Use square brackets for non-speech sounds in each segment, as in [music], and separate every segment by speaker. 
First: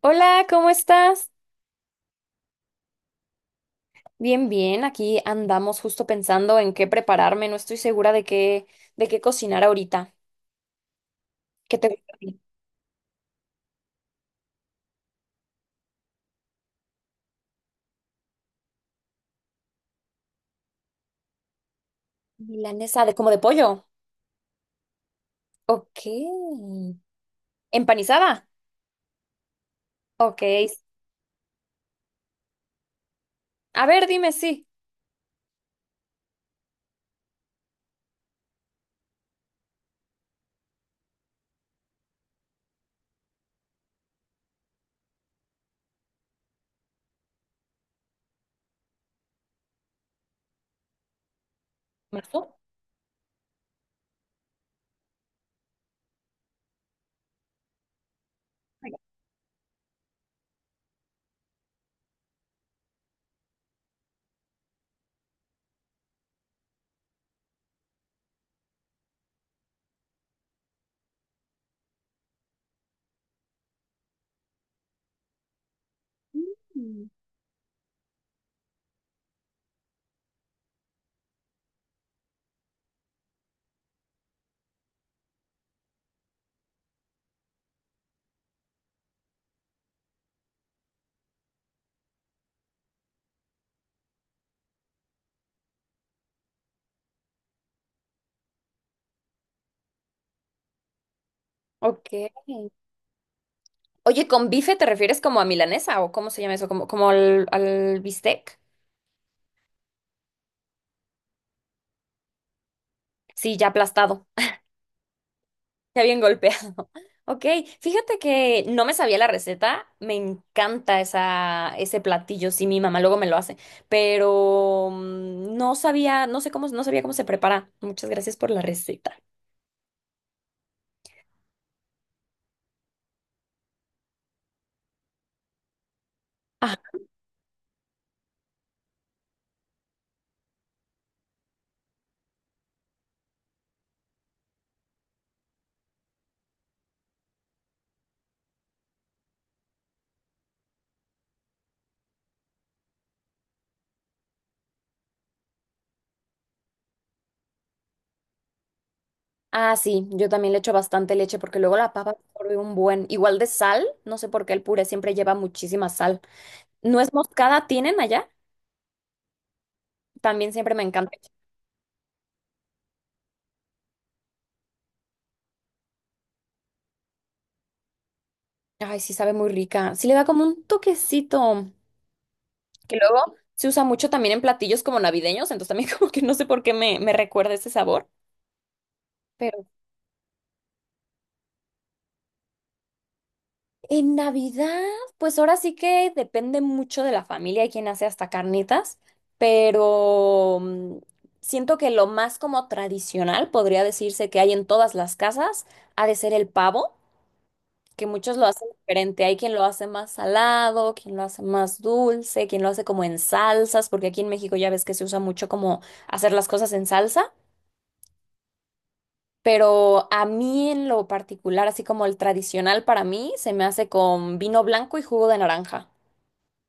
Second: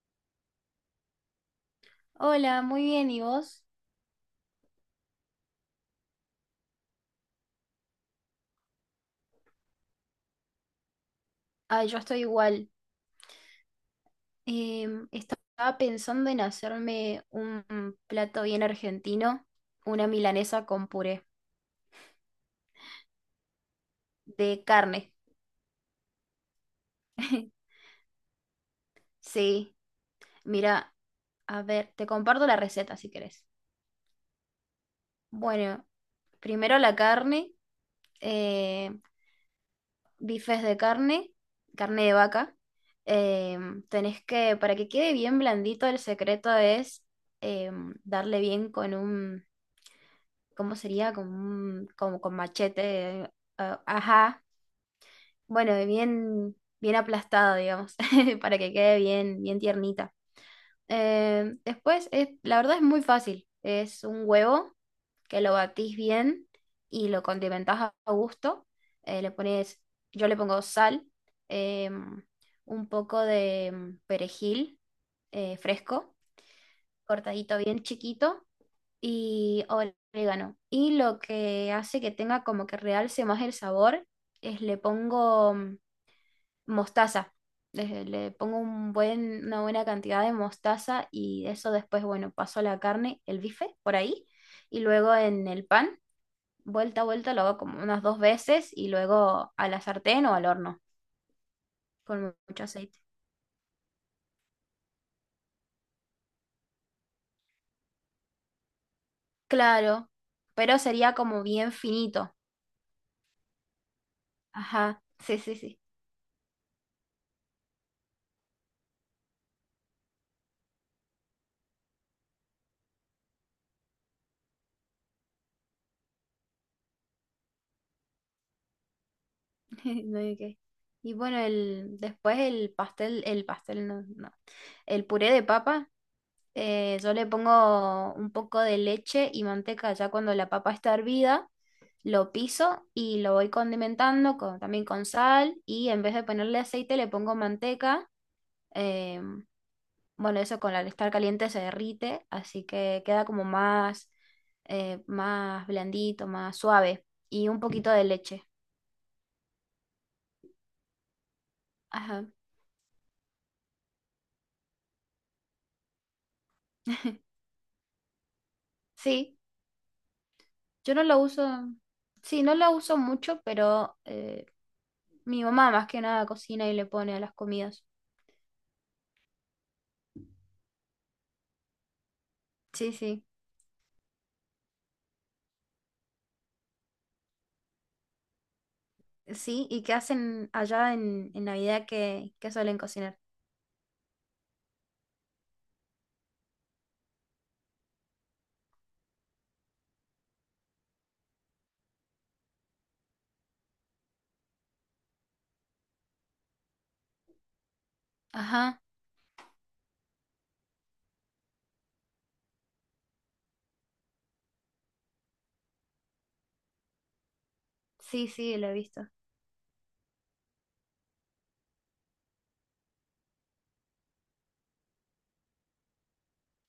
Speaker 1: Hola, ¿cómo estás?
Speaker 2: Hola, muy bien, ¿y vos?
Speaker 1: Bien, bien. Aquí andamos justo pensando en qué prepararme. No estoy segura de qué cocinar ahorita. ¿Qué
Speaker 2: Ah,
Speaker 1: te
Speaker 2: yo
Speaker 1: gusta? ¿A
Speaker 2: estoy
Speaker 1: ti?
Speaker 2: igual. Estaba pensando en hacerme un plato bien argentino, una milanesa con puré
Speaker 1: Milanesa de como de pollo.
Speaker 2: de carne.
Speaker 1: Ok.
Speaker 2: [laughs]
Speaker 1: ¿Empanizada?
Speaker 2: Sí,
Speaker 1: Ok.
Speaker 2: mira, a ver, te comparto la receta si querés.
Speaker 1: A ver, dime sí.
Speaker 2: Bueno, primero la carne, eh, bifes de carne, carne de vaca. Tenés que, para que quede bien blandito, el secreto es darle bien con un, ¿cómo sería? Con, como con
Speaker 1: ¿Mazo?
Speaker 2: machete, ah, ajá, bueno, bien, bien aplastado, digamos, [laughs] para que quede bien, bien tiernita. Después, es, la verdad es muy fácil, es un huevo que lo batís bien y lo condimentás a gusto. Le pones, yo le pongo sal, em, un poco de perejil fresco,
Speaker 1: Mm.
Speaker 2: cortadito bien chiquito, y orégano. Y lo que hace que tenga como que realce más el sabor es le pongo mostaza. Le pongo un buen, una buena cantidad de mostaza y eso después, bueno, paso la carne, el bife por ahí y luego en el pan, vuelta a vuelta, lo hago como unas dos veces y luego a la sartén o al horno
Speaker 1: Ok.
Speaker 2: con mucho aceite.
Speaker 1: Oye, ¿con bife te refieres como a milanesa o cómo se llama eso? ¿Como, como al bistec?
Speaker 2: Claro, pero sería como bien finito.
Speaker 1: Sí, ya aplastado.
Speaker 2: Ajá, sí, sí, sí.
Speaker 1: Está bien golpeado. [laughs] Ok, fíjate que no me sabía la receta. Me encanta esa, ese platillo. Sí, mi mamá luego me lo hace. Pero no sabía, no sé cómo, no sabía cómo se prepara. Muchas gracias por la receta.
Speaker 2: [laughs] No hay que- Y bueno, después el pastel no, no. El puré de papa,
Speaker 1: Ah,
Speaker 2: yo le pongo un poco de leche y manteca ya cuando la papa está hervida, lo piso y lo voy condimentando con, también con sal y en vez de ponerle aceite le pongo manteca. eh, bueno, eso con al estar caliente se derrite, así que queda como más, más blandito, más suave y un poquito de leche.
Speaker 1: sí, yo también le echo bastante leche porque luego la papa
Speaker 2: Ajá.
Speaker 1: absorbe un buen. Igual de sal, no sé por qué el puré siempre lleva muchísima sal. ¿Nuez
Speaker 2: [laughs]
Speaker 1: moscada tienen allá?
Speaker 2: Sí.
Speaker 1: También siempre me
Speaker 2: Yo no
Speaker 1: encanta.
Speaker 2: lo uso, sí, no lo uso mucho, pero mi mamá más que nada cocina y le pone a las comidas.
Speaker 1: Ay, sí, sabe muy rica. Sí, le da como un toquecito.
Speaker 2: Sí,
Speaker 1: Que
Speaker 2: sí.
Speaker 1: luego se usa mucho también en platillos como navideños, entonces también [laughs] como que no sé por qué me recuerda ese sabor. Pero
Speaker 2: Sí, ¿y qué hacen allá en Navidad que suelen cocinar?
Speaker 1: en Navidad, pues ahora sí que depende mucho de la familia y quién hace hasta carnitas, pero siento que lo más como tradicional podría decirse que hay en todas las casas ha de ser el pavo, que muchos lo hacen
Speaker 2: Ajá,
Speaker 1: diferente. Hay quien lo hace más salado, quien lo hace más dulce, quien lo hace como en salsas, porque aquí en México ya ves que se usa mucho como hacer las cosas en salsa.
Speaker 2: sí, sí, lo he visto.
Speaker 1: Pero a mí en lo particular, así como el tradicional para mí, se me hace con vino blanco y jugo de naranja.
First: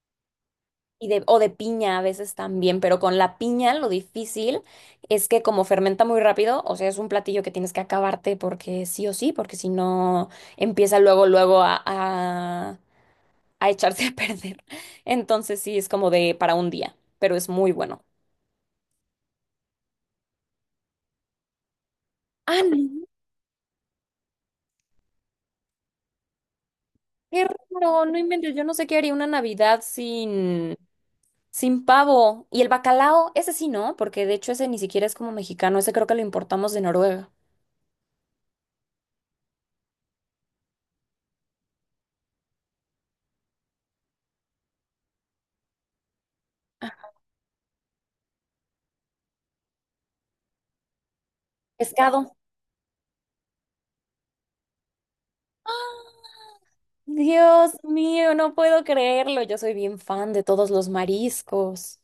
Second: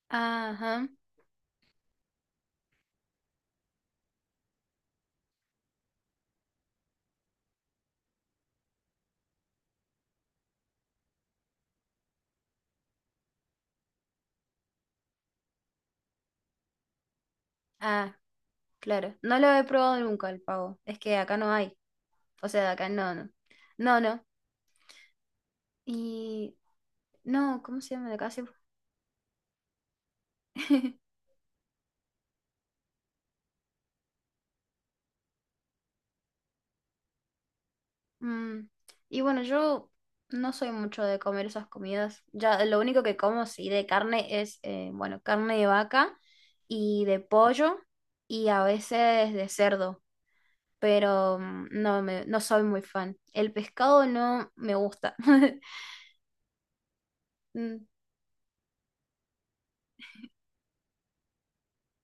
Speaker 2: Ajá,
Speaker 1: Y de, o de piña a veces también, pero con la piña lo difícil es que como fermenta muy rápido, o sea, es un platillo que tienes que acabarte porque sí o sí, porque si no empieza luego, luego a echarse a perder. [laughs] Entonces sí, es como de para un día, pero es muy bueno.
Speaker 2: ah, claro. No lo he probado nunca el pavo, es que acá no hay. O
Speaker 1: Ah,
Speaker 2: sea,
Speaker 1: no,
Speaker 2: acá no, no. No, no. Y
Speaker 1: qué
Speaker 2: no, ¿cómo se
Speaker 1: raro,
Speaker 2: llama de
Speaker 1: no
Speaker 2: acá? Sí.
Speaker 1: inventes, yo no sé qué haría una Navidad sin...
Speaker 2: [laughs]
Speaker 1: Sin pavo. Y el bacalao, ese sí, ¿no? Porque de hecho ese ni siquiera es como mexicano, ese creo que lo importamos de Noruega.
Speaker 2: Mm, Y bueno, yo no soy mucho de comer esas comidas. Ya lo único que como sí de carne es, bueno, carne de vaca y de pollo y a veces de cerdo, pero no me,
Speaker 1: Pescado.
Speaker 2: no soy muy fan. El pescado no me gusta. [laughs]
Speaker 1: [gasps] ¡Ah! Dios
Speaker 2: Mm,
Speaker 1: mío, no puedo creerlo. Yo soy bien fan de todos los mariscos.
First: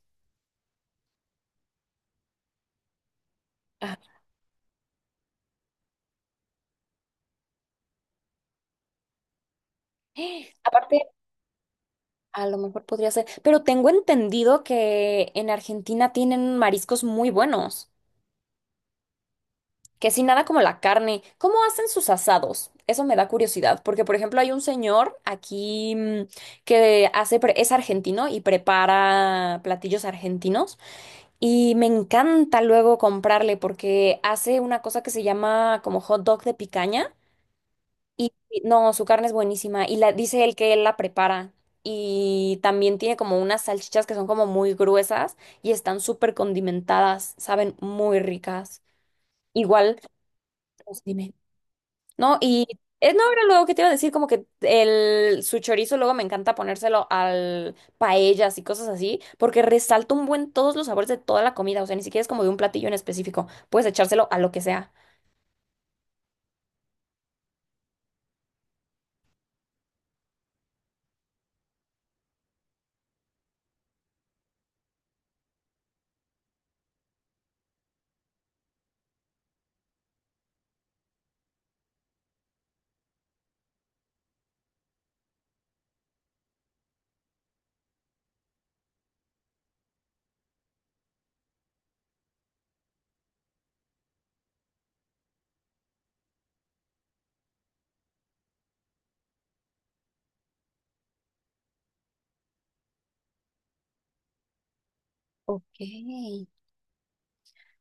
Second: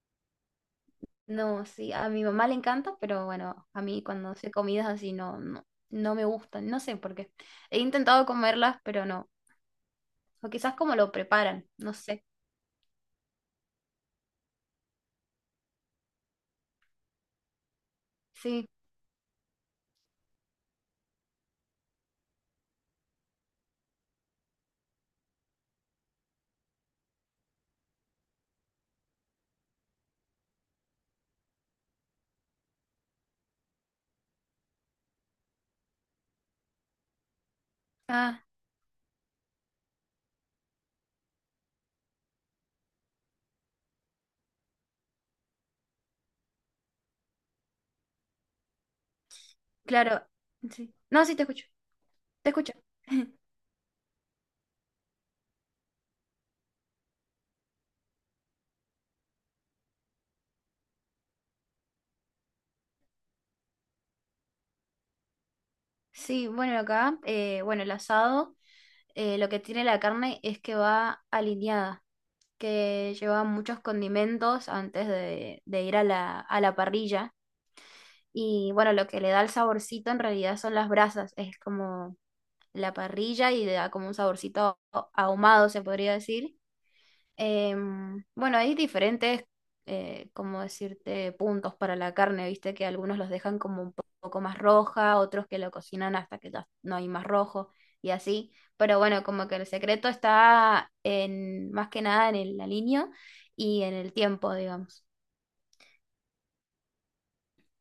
Speaker 2: No, sí, a mi mamá le encanta, pero bueno, a
Speaker 1: Ah.
Speaker 2: mí cuando hace comidas así no, no, no me gustan, no sé por qué. He intentado comerlas, pero no. O
Speaker 1: [gasps]
Speaker 2: quizás como
Speaker 1: Aparte,
Speaker 2: lo preparan, no sé.
Speaker 1: a lo mejor podría ser, pero tengo entendido que en Argentina tienen mariscos muy buenos.
Speaker 2: Sí.
Speaker 1: Que si nada como la carne, ¿cómo hacen sus asados? Eso me da curiosidad, porque por ejemplo hay un señor aquí que hace, pre- es argentino y prepara platillos argentinos y me encanta luego comprarle porque hace una cosa que se llama como hot dog de picaña y
Speaker 2: Ah,
Speaker 1: y no, su carne es buenísima y la dice él que él la prepara y también tiene como unas salchichas que son como muy gruesas y están súper condimentadas, saben muy ricas. Igual,
Speaker 2: claro, sí.
Speaker 1: pues,
Speaker 2: No,
Speaker 1: dime.
Speaker 2: sí, te escucho,
Speaker 1: No,
Speaker 2: te
Speaker 1: y
Speaker 2: escucho.
Speaker 1: es no era luego que te iba a decir como que el su chorizo luego me encanta ponérselo al paellas y cosas así, porque resalta un buen todos los sabores de toda la comida, o sea, ni siquiera es como de un platillo en específico, puedes echárselo a lo que sea.
Speaker 2: Sí, bueno, acá, bueno, el asado, lo que tiene la carne es que va alineada, que lleva muchos condimentos antes de ir a la parrilla. Y bueno, lo que le da el saborcito en realidad son las brasas, es como la parrilla y le da como un saborcito ahumado, se podría decir. Bueno, hay diferentes, como decirte, puntos para la carne, viste que algunos los dejan como un poco más roja, otros que lo cocinan hasta que ya no hay más rojo y así. Pero bueno, como que el secreto está en, más que nada en el aliño y en el tiempo, digamos. [laughs]
Speaker 1: Ok.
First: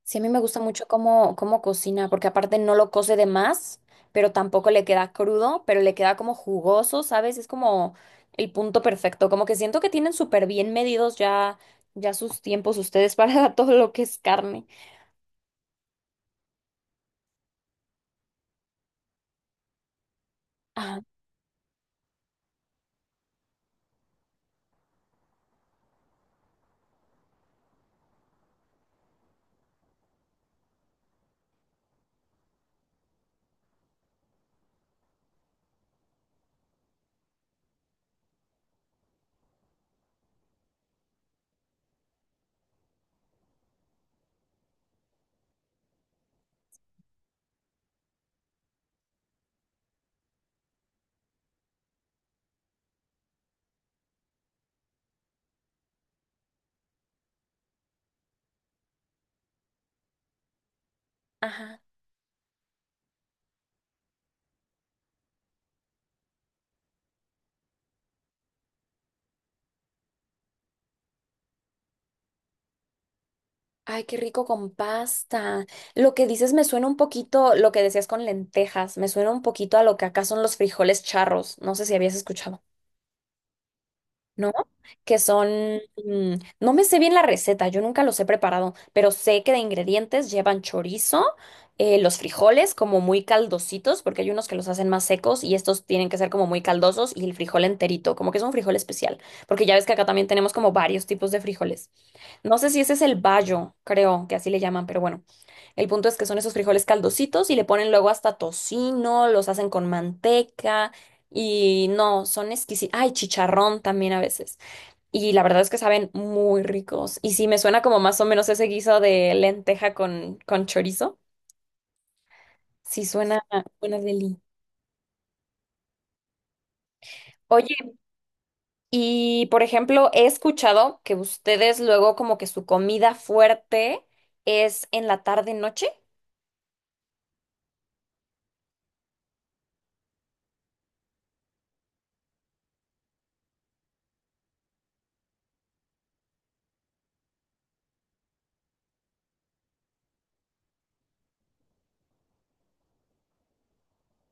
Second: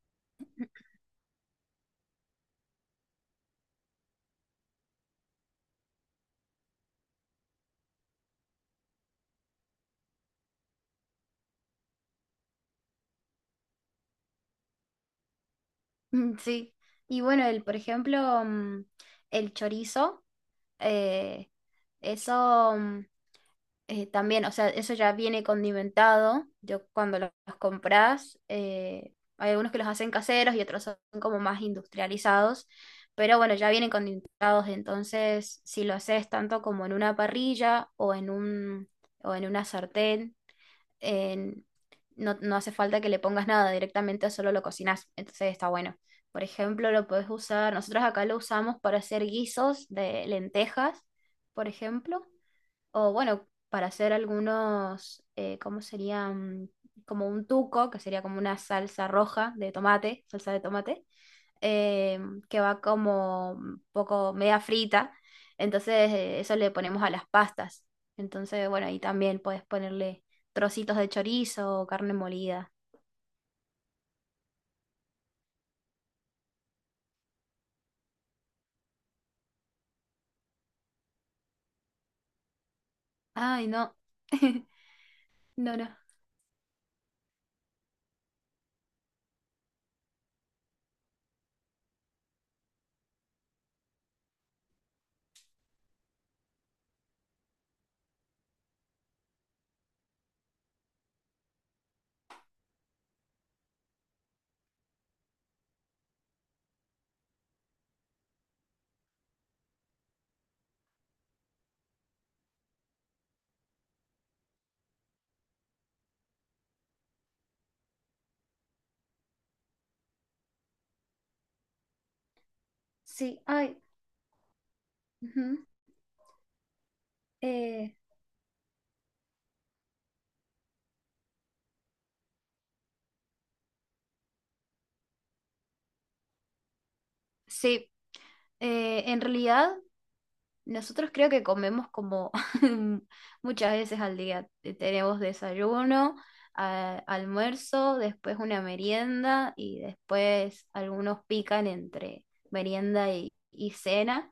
Speaker 1: Sí, a mí me gusta mucho cómo, cómo cocina, porque aparte no lo cose de más, pero tampoco le queda crudo, pero le queda como jugoso, ¿sabes? Es como el punto perfecto, como que siento que tienen súper bien medidos ya sus tiempos ustedes para [laughs] todo lo que es carne.
Speaker 2: Mm. Sí. Y bueno, el, por ejemplo, el chorizo, eh, eso. También, o sea, eso ya viene condimentado. Yo cuando los, compras, hay algunos que los hacen caseros y otros son como más industrializados, pero bueno, ya vienen condimentados. Entonces, si lo haces tanto como en una parrilla o en un, o en una sartén, en- no, no hace falta que le pongas nada, directamente solo lo cocinas. Entonces está bueno. Por ejemplo, lo puedes usar, nosotros acá lo usamos para hacer guisos de lentejas, por ejemplo o bueno, para hacer algunos, ¿cómo serían? Como un tuco, que sería como una salsa roja de tomate, salsa de tomate,
Speaker 1: Ajá.
Speaker 2: eh, que va como un poco media frita. Entonces, eso le ponemos a las pastas. Entonces, bueno, ahí también puedes ponerle trocitos de chorizo o carne molida.
Speaker 1: Ay, qué rico con pasta. Lo que dices me suena un poquito, lo que decías con lentejas, me suena un poquito a lo que acá son los frijoles charros. No sé si habías escuchado.
Speaker 2: Ay, no.
Speaker 1: ¿No?
Speaker 2: [laughs]
Speaker 1: Que son,
Speaker 2: No, no.
Speaker 1: mm, no me sé bien la receta, yo nunca los he preparado, pero sé que de ingredientes llevan chorizo, los frijoles como muy caldositos, porque hay unos que los hacen más secos y estos tienen que ser como muy caldosos y el frijol enterito, como que es un frijol especial, porque ya ves que acá también tenemos como varios tipos de frijoles. No sé si ese es el bayo, creo que así le llaman, pero bueno. El punto es que son esos frijoles caldositos y le ponen luego hasta tocino, los hacen con manteca y no, son exquisitos. Ay, chicharrón también a veces. Y la verdad es que saben muy ricos. Y sí, me suena como más o menos ese guiso de lenteja con chorizo. Sí,
Speaker 2: Sí,
Speaker 1: suena
Speaker 2: ay.
Speaker 1: buena deli.
Speaker 2: Ujú. Eh,
Speaker 1: Oye, y por ejemplo, he escuchado que ustedes luego como que su comida fuerte es en la tarde-noche.
Speaker 2: sí, en realidad. Nosotros creo que comemos como [laughs] muchas veces al día. Tenemos desayuno, almuerzo, después una merienda y después algunos pican entre merienda y cena.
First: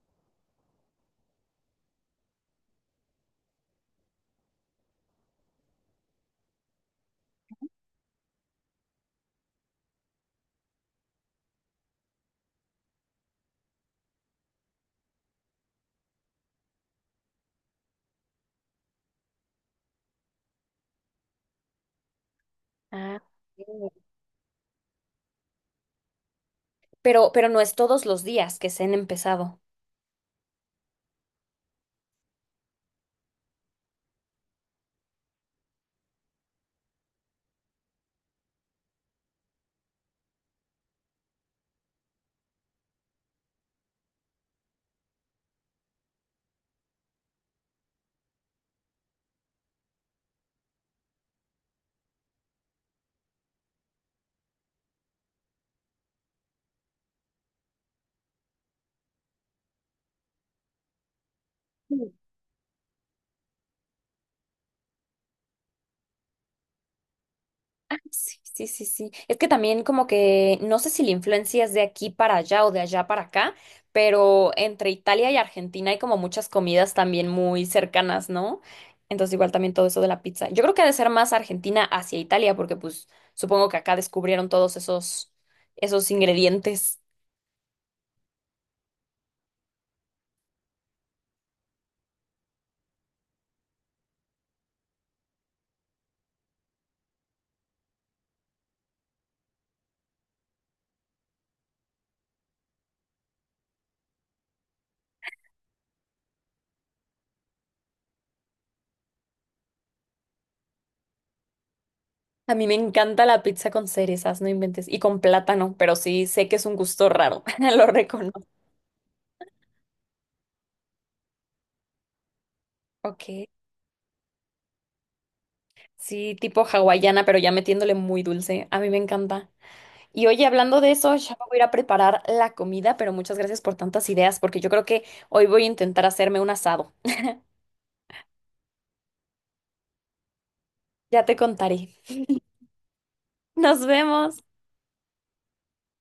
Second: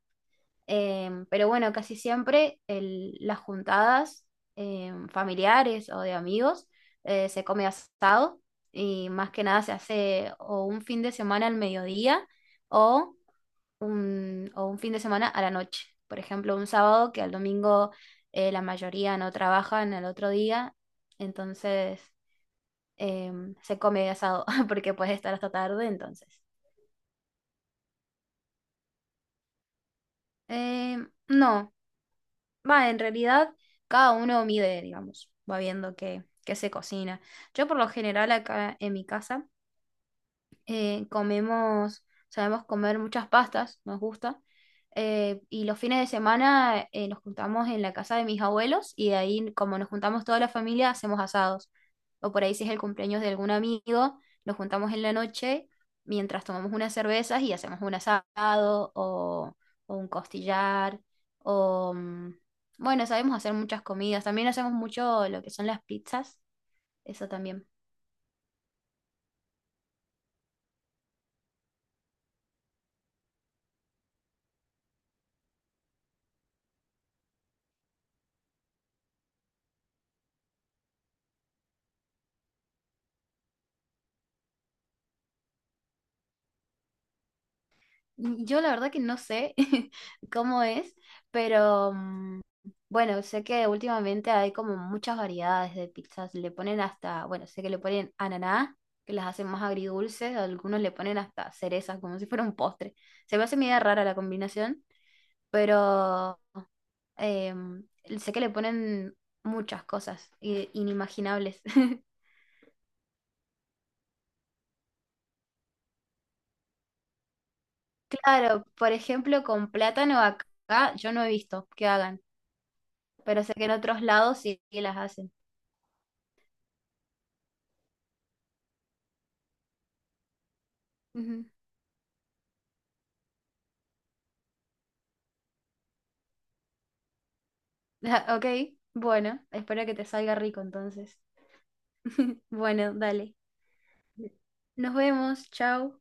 Speaker 2: Pero bueno, casi siempre las juntadas familiares o de amigos se come asado y más que nada se hace o un fin de semana al mediodía o un fin de semana a la noche. Por ejemplo, un sábado que al domingo la mayoría no trabajan al otro día, entonces
Speaker 1: Ah.
Speaker 2: se come asado [laughs] porque puede estar hasta tarde, entonces.
Speaker 1: Pero no es todos los días que se han empezado.
Speaker 2: No, va, en realidad cada uno mide, digamos, va viendo qué se cocina. Yo por lo general acá en mi casa comemos, sabemos comer muchas pastas, nos gusta. Y los fines de semana nos juntamos en la casa de mis abuelos y de ahí, como nos juntamos toda la familia, hacemos asados. O por ahí si es el cumpleaños de algún amigo, nos juntamos en la noche mientras tomamos unas cervezas y hacemos un asado o un costillar o... bueno, sabemos hacer muchas comidas. También hacemos mucho lo que son las pizzas. Eso también.
Speaker 1: Ah, sí, sí, sí, sí. Es que también como que no sé si la influencia es de aquí para allá o de allá para acá, pero entre Italia y Argentina hay como muchas comidas también muy cercanas, ¿no? Entonces igual también todo eso de la pizza. Yo creo que ha de ser más Argentina hacia Italia, porque pues supongo que acá descubrieron todos esos, esos ingredientes.
Speaker 2: Yo la verdad que no sé [laughs] cómo es, pero bueno, sé que últimamente hay como muchas variedades de pizzas. Le ponen hasta, bueno, sé que le ponen ananá, que las hacen más agridulces, algunos le ponen hasta cerezas, como si fuera un postre. Se me hace media rara la combinación, pero em, sé que le ponen muchas cosas inimaginables. [laughs]
Speaker 1: A mí me encanta la pizza con cerezas, no inventes, y con plátano, pero sí sé que es un gusto raro, [laughs] lo reconozco.
Speaker 2: Claro, por ejemplo, con plátano acá yo no he visto que hagan, pero
Speaker 1: Ok.
Speaker 2: sé que en otros lados sí que las hacen.
Speaker 1: Sí, tipo hawaiana, pero ya metiéndole muy dulce. A mí me encanta. Y oye, hablando de eso, ya
Speaker 2: Ujú.
Speaker 1: me
Speaker 2: [laughs]
Speaker 1: voy a ir a preparar la comida, pero muchas gracias por tantas ideas, porque yo creo que hoy voy a intentar hacerme un asado.
Speaker 2: Ah, Ok, bueno, espero que te salga rico entonces.
Speaker 1: Ya te contaré.
Speaker 2: [laughs] Bueno, dale.
Speaker 1: Nos vemos.
Speaker 2: Nos vemos, chao.